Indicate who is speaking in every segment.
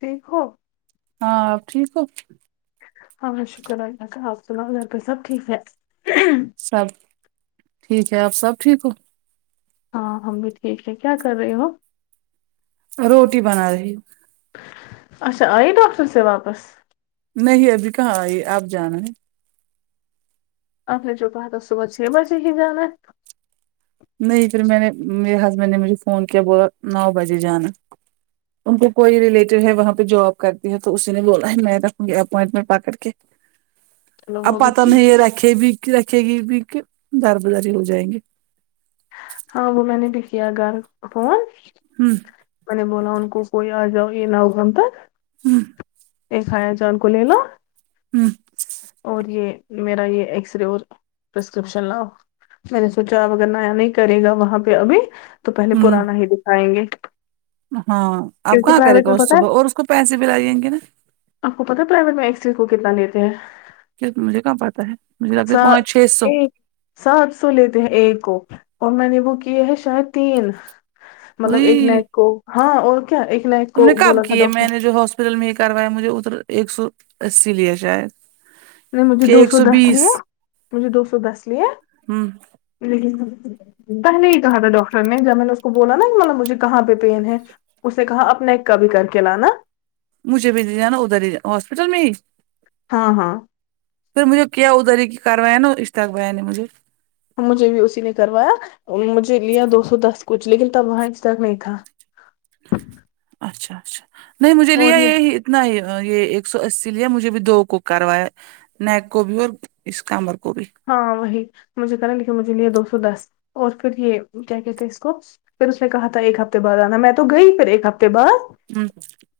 Speaker 1: ٹھیک ہو
Speaker 2: ہاں آپ ٹھیک ہو
Speaker 1: ہاں شکر الله کا آپ سنا گھر پہ سب ٹھیک ہے
Speaker 2: سب ٹھیک ہے آپ سب ٹھیک ہو
Speaker 1: ہاں ہم بھی ٹھیک ہے کیا کر رہے ہو
Speaker 2: روٹی بنا رہی
Speaker 1: اچھا آئیے ڈاکٹر سے واپس
Speaker 2: نہیں ابھی کہاں آئی آپ جانا ہے
Speaker 1: آپ نے جو کہا تھا صبح چھ بجے ہی جانا
Speaker 2: نہیں پھر میں نے میرے ہسبینڈ نے مجھے فون کیا بولا نو بجے جانا ان کو کوئی ریلیٹیو ہے وہاں پہ جاب کرتی ہے تو اس نے بولا ہے میں رکھو اپوائنٹمنٹ پا کر کے
Speaker 1: چلو وہ
Speaker 2: آپ
Speaker 1: بھی
Speaker 2: پتا
Speaker 1: ٹھیک ہے
Speaker 2: نہیں رکھے بھی رکھے گی بھی کہ دار بازاری ہو جائیں گے
Speaker 1: ہاں وہ میں نے بھی کیا گھر فون
Speaker 2: ہوں
Speaker 1: میں نے بولا ان کوئی آ جاؤ یہ نو گھنٹہ
Speaker 2: ہوں
Speaker 1: ایک ہایا جان کولےلو
Speaker 2: ہوں
Speaker 1: اور یہ میرا یہ ایکس رے اور پرسکرپشن لاؤ میں نے سوچا اب اگر نیا نہیں کرے گا وہاں پہ ابھی تو پہلے
Speaker 2: ہوں
Speaker 1: پرانا ہی دکھائیں گے
Speaker 2: ہاں آپ
Speaker 1: کیونکہ
Speaker 2: کہاں کرے
Speaker 1: پرائیویٹ
Speaker 2: گا
Speaker 1: میں
Speaker 2: اس
Speaker 1: پتا ہے
Speaker 2: صبح اور اس کو پیسے بھی لائییں گے نا
Speaker 1: آپ کو پتا تو ہیوہا ایکسرے کو کتنا لیتے ہے
Speaker 2: کیا مجھے کہاں پاتا ہے مجھے لگتا ہے
Speaker 1: اچھا
Speaker 2: پانچ چھ
Speaker 1: یہ سات سو لیتے ہیں ایک کو اور میں نے وہ کیے ہیں شاید تین مطلب ایک
Speaker 2: سو
Speaker 1: نائٹ کو ہاں اور کیا ایک نائٹ
Speaker 2: تم نے
Speaker 1: کو
Speaker 2: کب
Speaker 1: بولا تھا
Speaker 2: کیے میں
Speaker 1: ڈاکٹر
Speaker 2: نے جو ہاسپٹل میں ہی کروایا مجھے ادھر ایک سو اسی لیا شاید
Speaker 1: نہیں مجھے
Speaker 2: کہ
Speaker 1: دو
Speaker 2: ایک
Speaker 1: سو دس
Speaker 2: بیس
Speaker 1: لیے مجھے دو سو دس لیے
Speaker 2: ہوں
Speaker 1: لیکن تب نہیں کہا تھا ڈاکٹر نے جب میں نے اس کو بولا نا کہ مطلب مجھے کہاں پہ پین ہے اس نے کہا اپنے ایک کہ بھی کر کے لانا
Speaker 2: مجھے بھی جانا ادھر ہی ہاسپٹل میں ہی
Speaker 1: ہاں ہاں
Speaker 2: پھر مجھے کیا ادھر کی کاروائی ہے نا اشتاق بھیا نے مجھے
Speaker 1: مجھے بھی اسی نے کروایا مجھے لیا دو سو دس کچھ لیکن تب وہاں اشتاق نہیں تھا
Speaker 2: اچھا اچھا نہیں مجھے
Speaker 1: اور
Speaker 2: لیا
Speaker 1: یہ
Speaker 2: یہی نہیں یہ ایک سو اسی لیا مجھے بھی دو کو کروایا نیک کو بھی اور اس کمر کو بھی
Speaker 1: ہاں وہی مجھے کریں لیکن مجھے لیا دو سو دس اور پھر یہ کیا کہتے اس کو پھر اس نے کہا تھا ایک ہفتے بعد آنا میں تو گئی پھر ایک ہفتے بعد
Speaker 2: ہمم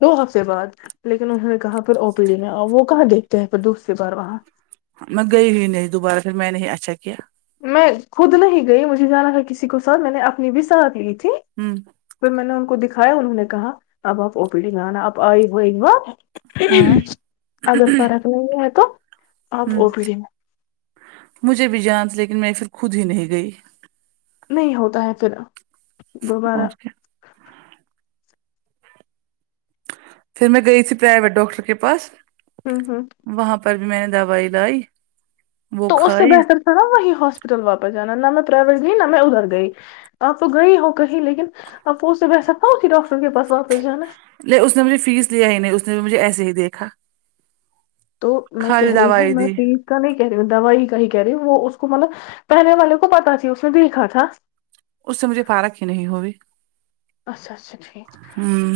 Speaker 1: دو ہفتے بعد لیکن انہوں نے کہا پھر او پی ڈی آؤ وہ کہاں دیکھتے ہیں پھر دوسری بار وہاں
Speaker 2: میں گئی ہی نہیں دوبارہ پھر میں نہیں اچھا کیا
Speaker 1: میں خود نہیں گئی مجھے جانا تھا کسی کو ساتھ میں نے اپنی بھی ساتھ لی تھی
Speaker 2: ہمم
Speaker 1: پھر میں نے ان کو دکھایا انہوں نے کہا اب آپ او پی ڈی میں انا آپ آئی ہو ایک بار
Speaker 2: ہاں
Speaker 1: اگر فرق نہیں ہے تو آپ
Speaker 2: ہمم
Speaker 1: او پی ڈی میں
Speaker 2: مجھے بھی جانا تھا لیکن میں پھر خود ہی نہیں گئی
Speaker 1: نہیں ہوتا ہے پھر دوبارہ
Speaker 2: اور کیا پھر میں گئی تھی پرائیویٹ ڈاکٹر کے پاس
Speaker 1: ہمم ھمم
Speaker 2: وہاں پر بھی میں نے دوائی لائی وہ
Speaker 1: تو اس سے
Speaker 2: کھائی
Speaker 1: بہتر تھا نا وہیں ہاسپٹل واپس جانا نہ میں پرائیویٹ گئی نہ میں ادھر گئی آپ تو گئی ہو کہیں لیکن اپ اس سے [unintelligible] وسا پاؤی ڈاکٹر کے پاس واپس جانا
Speaker 2: نہیں اس نے مجھے فیس لیا ہی نہیں اس نے تو مجھے ایسے ہی دیکھا
Speaker 1: تو میں کہہ
Speaker 2: خالی
Speaker 1: رہی ہوں
Speaker 2: دوائی
Speaker 1: میں
Speaker 2: دی
Speaker 1: پل کا نہیں کہہ رہی دوائی کا ہی کہہ رہی وہ اس کو مطلب پہلے والے کو پتا تھی اس نے دیکھا تھا
Speaker 2: اس سے مجھے فرق ہی نہیں ہوگی
Speaker 1: اچھا اچھا ٹھیک
Speaker 2: ہوں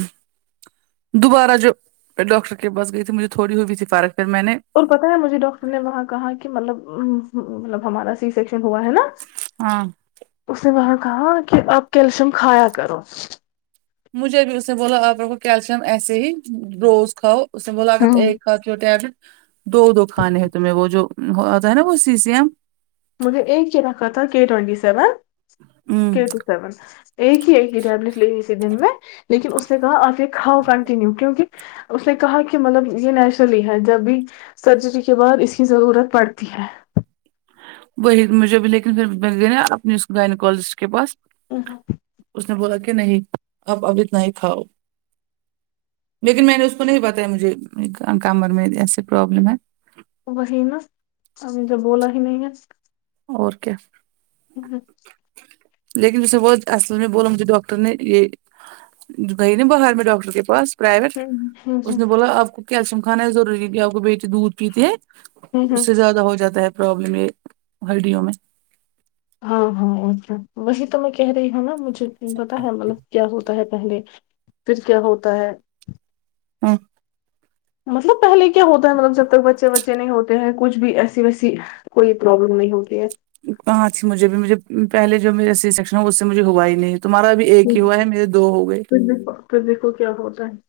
Speaker 2: دوبارہ جب ڈاکٹر کے پاس گئی تھی مجھے تھوڑی ہوئی تھی فرق پھر میں نے
Speaker 1: اور پتا ہے مجھے ڈاکٹر نے وہاں کہا کہ مطلب مطلب ہمارا سی سیکشن ہوا ہے نا
Speaker 2: ہاں
Speaker 1: اس نے وہاں کہا کہ آپ کیلشیم کھایا کرو
Speaker 2: مجھے بھی اس نے بولا آپ رو کیلشیم ایسے ہی روز کھاؤ اس میں بولا
Speaker 1: ہاں
Speaker 2: ایک کھا کے ٹیبلیٹ دو دو کھانے ہیں تمہیں وہ جو وہ آتا ہے نہ سی سی م
Speaker 1: مجھے ایک چ رکھا تھا کے ٹوینٹی سیون
Speaker 2: ہوں
Speaker 1: کےٹ سیون ایک ہی ایک ہی ٹیبلٹ لینی تھی دن میں لیکن اس نے کہا آپ یہ کھاؤ کنٹینیو کیونکہ اس نے کہا کہ مطلب یہ نیچرلی ہے جب بھی سرجری کے بعد اس کی ضرورت پڑتی ہے
Speaker 2: وہی مجھے بھی لیکن پھر گئی نا اپنے گیناکولوجست کے پاس
Speaker 1: ہاں [unintelligible]
Speaker 2: اس نے بولا کہ نہیں آپ ابھی اتنا ہی کھاؤ لیکن میں نے اس کو نہیں بتایا مجھے کمر میں ایسے پرابلم ہے
Speaker 1: وہ ہی نا سمجھو بولا ہی نہیں ہے
Speaker 2: اور کیا لیکن اسے بہت اصل میں بولا مجھے ڈاکٹر نے یہ گئی ن باہر میں ڈاکٹر کے پاس پرائیویٹ
Speaker 1: ہوں ہوں
Speaker 2: اس نے بولا آپ کو کیلشیم کھانا ضروری ہے کہ آپ کو بیچ دودھ پیتے ہیں
Speaker 1: ہوں
Speaker 2: اس
Speaker 1: ہوں
Speaker 2: سے زیادہ ہو جاتا ہے پرابلم یہ ہڈیوں میں
Speaker 1: ہاں ہاں اھا وہی تو میں کہہ رہی ہوں نا مجھے پتا ہے مطلب کیا ہوتا ہے پہلے پھر کیا ہوتا ہے
Speaker 2: ہاں
Speaker 1: مطلب پہلے کیا ہوتا ہے مطلب جب تک بچے بچے نہیں ہوتے ہیں کچھ بھی ایسی ویسی کوئی پروابلم نہیں ہوتی ہے
Speaker 2: کھا اچھی مجھے بھی مجھے پہلے جو میرے سیکشن ہے اس سے مجھے ہوا ہی نہیں تمہارا بھی ایک ہی ہوا ہے میرے دو ہو گئے
Speaker 1: پھر دیکھو پھر دیکو کیا ہوتا ہے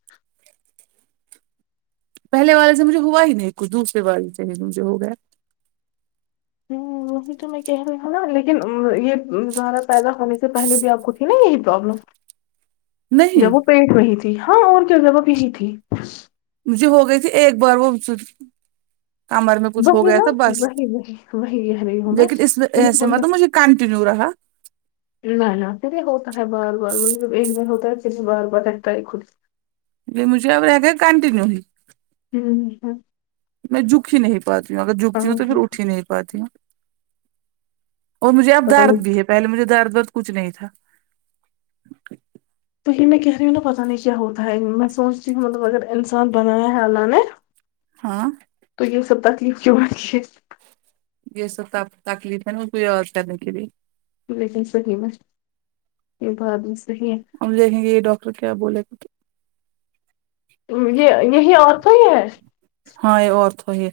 Speaker 2: پہل والے سے مجھے ہوا ہی نہیں کچھ دوسرے والے سے ہی مجھے ہو گیا
Speaker 1: ہوں یہی تو میں کہہ رہی ہوں نا لیکن یہ زارہ پیدا ہونے سے پہلے بھی آپ کو تھی نا یہی پرابلم
Speaker 2: نہیں
Speaker 1: جب وہ پیٹ وہی تھی ہاں اور کیا جبہ بھیی تھی
Speaker 2: مجھے ہوگئی تھی ایک بار وہ کمر میں کچھ ہو
Speaker 1: وہی
Speaker 2: گیا
Speaker 1: نا
Speaker 2: تھا بس
Speaker 1: وہی وہی وہی کہہ رہی ہوں میں
Speaker 2: لیکن اس
Speaker 1: پھر یہ
Speaker 2: ایے
Speaker 1: ہوتا
Speaker 2: مطلب مجھے کنٹینو رہا
Speaker 1: نہ نہ پھر یہ ہوتا ہے بار بار مطلب ایک بار ہوتا ہے پھر یہ بار بار رہتا ہے خود
Speaker 2: یہ مجے آگر ایک کننییو ہو
Speaker 1: ہوں
Speaker 2: میں جھک ہی نہیں پاتی ہوں اگر جھکتی ہوں تو پھر اٹھ ہی نہیں پاتی اور مجھے اب
Speaker 1: پتا
Speaker 2: درد
Speaker 1: نہیں
Speaker 2: بھی ہے پہلے مجھے درد درد کچھ نہیں تھا
Speaker 1: تو میں کہہ رہی ہوں نا پتا نہیں کیا ہوتا ہے میں سوچتی ہوں مطلب اگر انسان بنایا ہے اللہ نے [unintelligible]
Speaker 2: ہاں
Speaker 1: تو یہ سب تکلف جو وقش
Speaker 2: یہ سب تکلیف ہے نا اس کو یہ اور کرنے کے لیے
Speaker 1: لیکن صحیح مس یہ بات میں صحیح ہے
Speaker 2: ہم دیکیں گے ڈاکٹر کیا بولے
Speaker 1: یہ یہیں آرتھو ہی ہے
Speaker 2: ہاں یہ آرتھو ہی ہے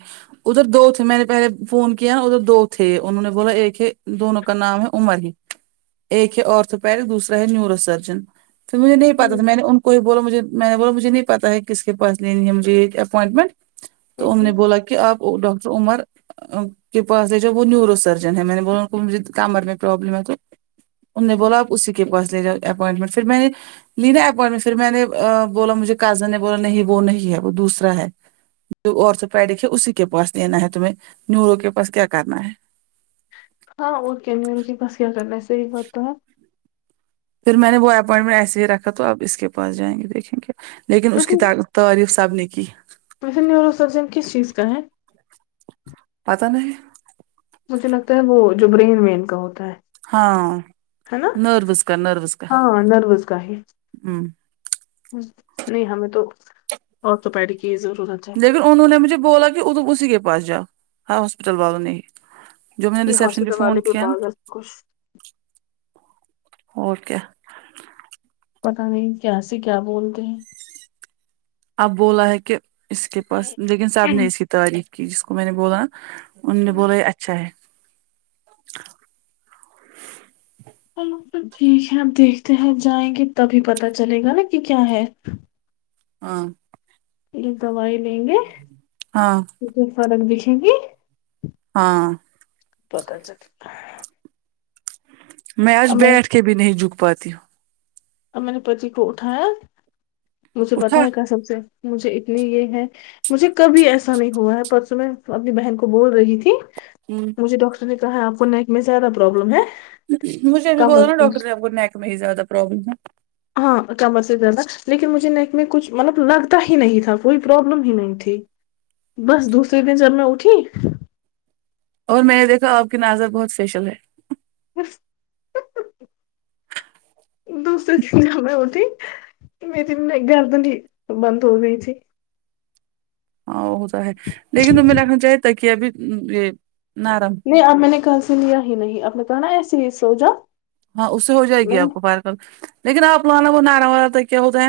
Speaker 2: ادھر دو تھے میں نے پہلے فون کیا نا ادھر دو تھے انہوں نے بولا ایک ہے دونوں کا نام ہے عمر ہے ایک ہے آرتھوپیڈ دوسرا ہے نیورو سرجن تو مجھے نہیں پتا
Speaker 1: ہوں
Speaker 2: تھا میں نے ان کوئی بولو مجھے میں نے بولو مجھے نہیں پتا ہے کس کے پاس لینی ہے مجھے یہ اپوائنٹمنٹ تو ان
Speaker 1: ہوں
Speaker 2: نے بولا کہ آپ ڈاکٹر عمر کے پاس ہے جو وہ نیورو سرجن ہے میں نے ب کو مجھے کمر میں پروابلم ہے تو ان نے بولا آپ اسی کے پاس لے جاؤ اپوائنٹمنٹ پھر میں نے لی نہ اپوائنٹمنٹ پھر میں نے بولا مجھے کازن نے بولا نہیں وہ نہیں ہے وہ دوسرا ہے جو اور سے پیڈکھ ہے اسی کے پاس لینا ہے تمہیں نوروں کے پاس کیا کرنا ہے
Speaker 1: ہاں وہ کیانیم جی بس کیا کرنا ہے صحیح بات تو ہے
Speaker 2: پھر میں نے وہ اپوائنٹمنٹ ایسے ہی رکھا تو اب اس کے پاس جائیں گے دیکھیں گے لیکن اس
Speaker 1: ویسے
Speaker 2: اسکے تعریف سب نے کی
Speaker 1: ویسے نیوروسرجن کس چیز کا ہے
Speaker 2: پتہ نہیں
Speaker 1: مجھے لگتا ہے وہ جو برین وین کا ہوتا ہے
Speaker 2: ہاں
Speaker 1: ہے نا
Speaker 2: نروس کا نروس کا
Speaker 1: ہاں نروس کا ہے
Speaker 2: ہمم
Speaker 1: نہیں ہمیں تو اور توپیری کی ضرورت ہے
Speaker 2: لیکن انہوں نے مجھے بولا کی اسی کے پاس جا ہر ہاسپٹل والوں نے ہی جو میں نے
Speaker 1: یہ
Speaker 2: ریسپشن پے
Speaker 1: ہاسپٹل
Speaker 2: فون
Speaker 1: والے بھی
Speaker 2: کیا نا
Speaker 1: پاگل کچھ
Speaker 2: اور کیا
Speaker 1: پتہ نہیں کی سے کیا بولتے ہیں
Speaker 2: اب بولا ہے کہ اس کے پاس لیکن سب نے اس کی تعریف کی جس کو میں نے بولا انہوں نے بولا یے اچھا ہے
Speaker 1: ٹھیک ہے آپ دیکھتے ہیں جائیں گے تبھی پتا چلے گا نا کی کیا ہے
Speaker 2: ہاں
Speaker 1: لیکن دوائی لیں گے
Speaker 2: ہاں
Speaker 1: تو کچھ فرق دکھے گی
Speaker 2: ہاں
Speaker 1: پتہ چل
Speaker 2: میں آج
Speaker 1: اب نے
Speaker 2: بیٹھ کے بھی نہیں جھک پاتی ہوں
Speaker 1: اور میں نے پتی کو اٹھایا مجھے پتہ
Speaker 2: اٹھا
Speaker 1: ہے کیا قسم سے مجھے اتنی یے ہے مجھے کبھی ایسا نہیں ہوا ہے پرسوں میں اپنی بہن کو بول رہی تھی
Speaker 2: ہمم
Speaker 1: مجھے ڈاکٹر نے کہا آپ کو نیک میں زیادہ پروبلم ہے
Speaker 2: مجھے بھی بولا
Speaker 1: کمر
Speaker 2: نا
Speaker 1: سے
Speaker 2: ڈاکٹر نے آپ کو نیک میں ہی زیادہ پروابلم ہے
Speaker 1: ہاں کمر سے زیادہ لیکن مجھے نیک میں کچھ مطلب لگتا ہی نہیں تھا کوئی پرابلم ہی نہیں تھی بس دوسرے دن جب میں اٹھی
Speaker 2: اور میں یے دیکھا آپ کی نظر بہت اسپیشل ہے
Speaker 1: دوسری دن یہاں میں اٹھی میری گردنی بند ہو گئی تھی
Speaker 2: ہاں وہ تو ہے لیکن تیں رکھنا چاہی تک ابھی یے نرم
Speaker 1: نہیں اب میں نے کل سے لیا ہی نہیں آپ نے کہا نا ایسے ہی سوجا
Speaker 2: ہاں اس سے ہو جائے گی آپ کو پار کم لیکن آپ لانا وہ نرم والا تکیہ ہوتا ہے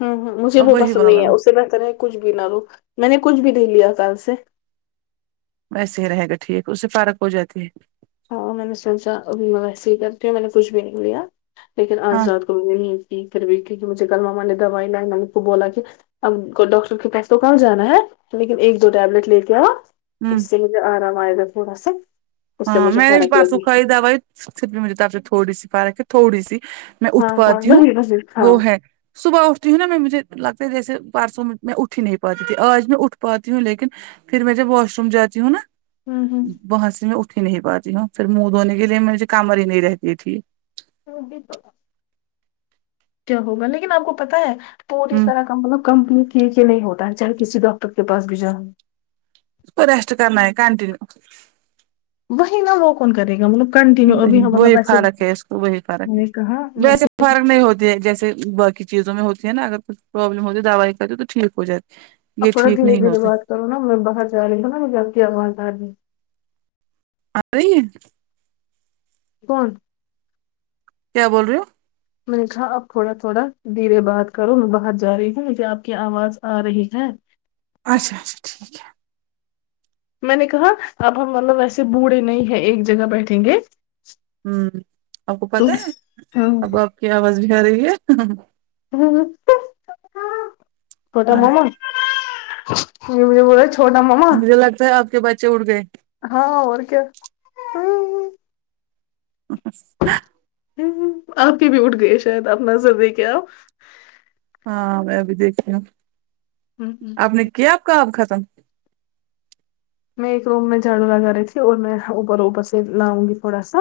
Speaker 1: ہمم ہمم مجھے
Speaker 2: اب
Speaker 1: وہ
Speaker 2: وہی
Speaker 1: پسند
Speaker 2: والا
Speaker 1: نہیں ہے
Speaker 2: لانا،
Speaker 1: اس سے بہتر ہے کچھ بھی نہ لو میں نے کچھ بھی نہیں لیا کل سے
Speaker 2: ویسے ہی رہے گا ٹھیک اس سے فارق ہو جاتی ہے
Speaker 1: ہاں میں نے سوچا ابھی میں ویسے ہی کرتی ہوں میں نے کچھ بھی نہیں لیا لیکن
Speaker 2: ہاں
Speaker 1: آج رات مجھے کل ماما نے دوائی لائی تھی میرے کو بولا کی [unintelligible] ہم کو ڈاکٹر کے پاس تو کہا جانا ہے لیکن ایک دو ٹیبلٹ لے کے آ تو
Speaker 2: ہوں
Speaker 1: اس سے ہی آرام آئے گا تھوڑا سا اس سے
Speaker 2: ہاں
Speaker 1: مجھے
Speaker 2: میں نے بھی
Speaker 1: فرق
Speaker 2: پرسو
Speaker 1: لگی
Speaker 2: کھائی دوائی پھر بھی مجھے طبیعت تھوڑی سی فرق ہے تھوڑی سی میں اٹھ
Speaker 1: ہاں ہاں
Speaker 2: پاتی ہوں
Speaker 1: وہی وہی ہاں
Speaker 2: وہ ہے صبح اٹھتی ہوں نا میں مجھے لگتا ہے جیسے پرسوں میں اٹھ ہی نہیں پاتی تھی آج میں اٹھ پاتی ہوں لیکن پھر میں جب واش روم جاتی ہوں نا
Speaker 1: آمم ہمم
Speaker 2: وہاں سے میں اٹھ ہی نہیں پاتی ہوں پھر منہ دھونے کے لیے مجھے کام والی نہیں رہتی تھی
Speaker 1: تو بھی تو کیا ہوگا لیکن آپ کو پتہ ہے [unintelligible] اس
Speaker 2: ہوں
Speaker 1: طرح کا مطلب کمپنی کی جڑے ہوتا ہے چاہے کسی ڈاکٹر کے پاس بھی جاؤ
Speaker 2: تو ریسٹ کرنا ہے کنٹینیو
Speaker 1: وہی نا وہ کون کرے گا مطلب کنٹینیو ابھی
Speaker 2: وہی
Speaker 1: ہم مطلب
Speaker 2: وہی
Speaker 1: ویسے
Speaker 2: فرق ہے اس کو وہی
Speaker 1: میں
Speaker 2: فرق ہے
Speaker 1: نے کہا
Speaker 2: ویسے فرق نہیں ہوتا جیسے باکی چیزوں میں ہوتی ہے نا اگر کچھ پروابلم ہوتی ہے دوائی کری تو ٹھیک ہو جاتی
Speaker 1: اب
Speaker 2: یہ
Speaker 1: بڑا
Speaker 2: ٹھیک
Speaker 1: دھیرے
Speaker 2: نہیں
Speaker 1: دھیرے
Speaker 2: ہوتا
Speaker 1: بات کروں نا میں باہر جا رہی ہوں نا می آپ کی آواز آ رہی ہے
Speaker 2: ایی
Speaker 1: کون
Speaker 2: کیا بول رہے ہو
Speaker 1: میں نے کہا اب تھوڑا تھوڑا دھیرے بات کرو میں باہر جا رہی ہوں میں کو آپ کی آواز آ رہی ہے
Speaker 2: اچھا اچھا ٹھیک ہے
Speaker 1: میں نے کہا اب ہم مطلب وسے بوڑھے نہیں ہے ایک جگہ بیٹھیں گے
Speaker 2: ہوں آپ کو
Speaker 1: تو
Speaker 2: پتہ ہے
Speaker 1: ہاں
Speaker 2: اب آپ کی آواز بھی آ رہی ہے
Speaker 1: کٹ ماما ت مجھے ب [unintelligible]
Speaker 2: مجھے لگتا ہے آپ کے بچے اٹھ گئے
Speaker 1: ہاں اور کیا ہ آپ کے بھی اٹھ گئے شاید آپ نظر دے کے آپ
Speaker 2: ہاں میں بھی دیکھو آپ نے کیا آپ کام ختم
Speaker 1: میں ایک روم میں جاڑو لگا رہی تھی اور میں اوپر اوپر سے لاؤ گی تھوڑا سا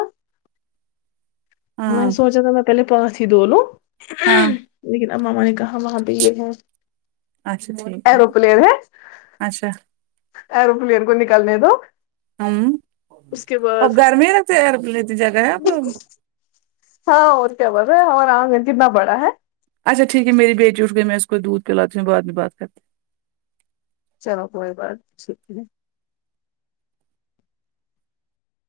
Speaker 1: میں
Speaker 2: ہاں
Speaker 1: نے سوچا تھا میں پہلے پس ہی د لوں
Speaker 2: ہاں
Speaker 1: لیکن امام ابا نے کہا وہاں پہ یہ گئے
Speaker 2: اچھا ٹھیک ہے
Speaker 1: ایروپلین ہے
Speaker 2: اچھا
Speaker 1: ایروپلین کو نکالنے دو
Speaker 2: ہوں
Speaker 1: اس کے
Speaker 2: اب
Speaker 1: بعد
Speaker 2: گھر میں ہی رہتے ایروپلین اتی جگہ ہے آپ لوگ
Speaker 1: ہاں اور کیا بول رہے ہے ہمار آنگن کتنا بڑا ہے
Speaker 2: اچھا ٹھیک ہےمری بیٹی آٹھ گئ ہے میں اس کو دودھ پلااوں بعد میں بات کرتے
Speaker 1: چلو کوئی بات نہیں ٹھیک ہے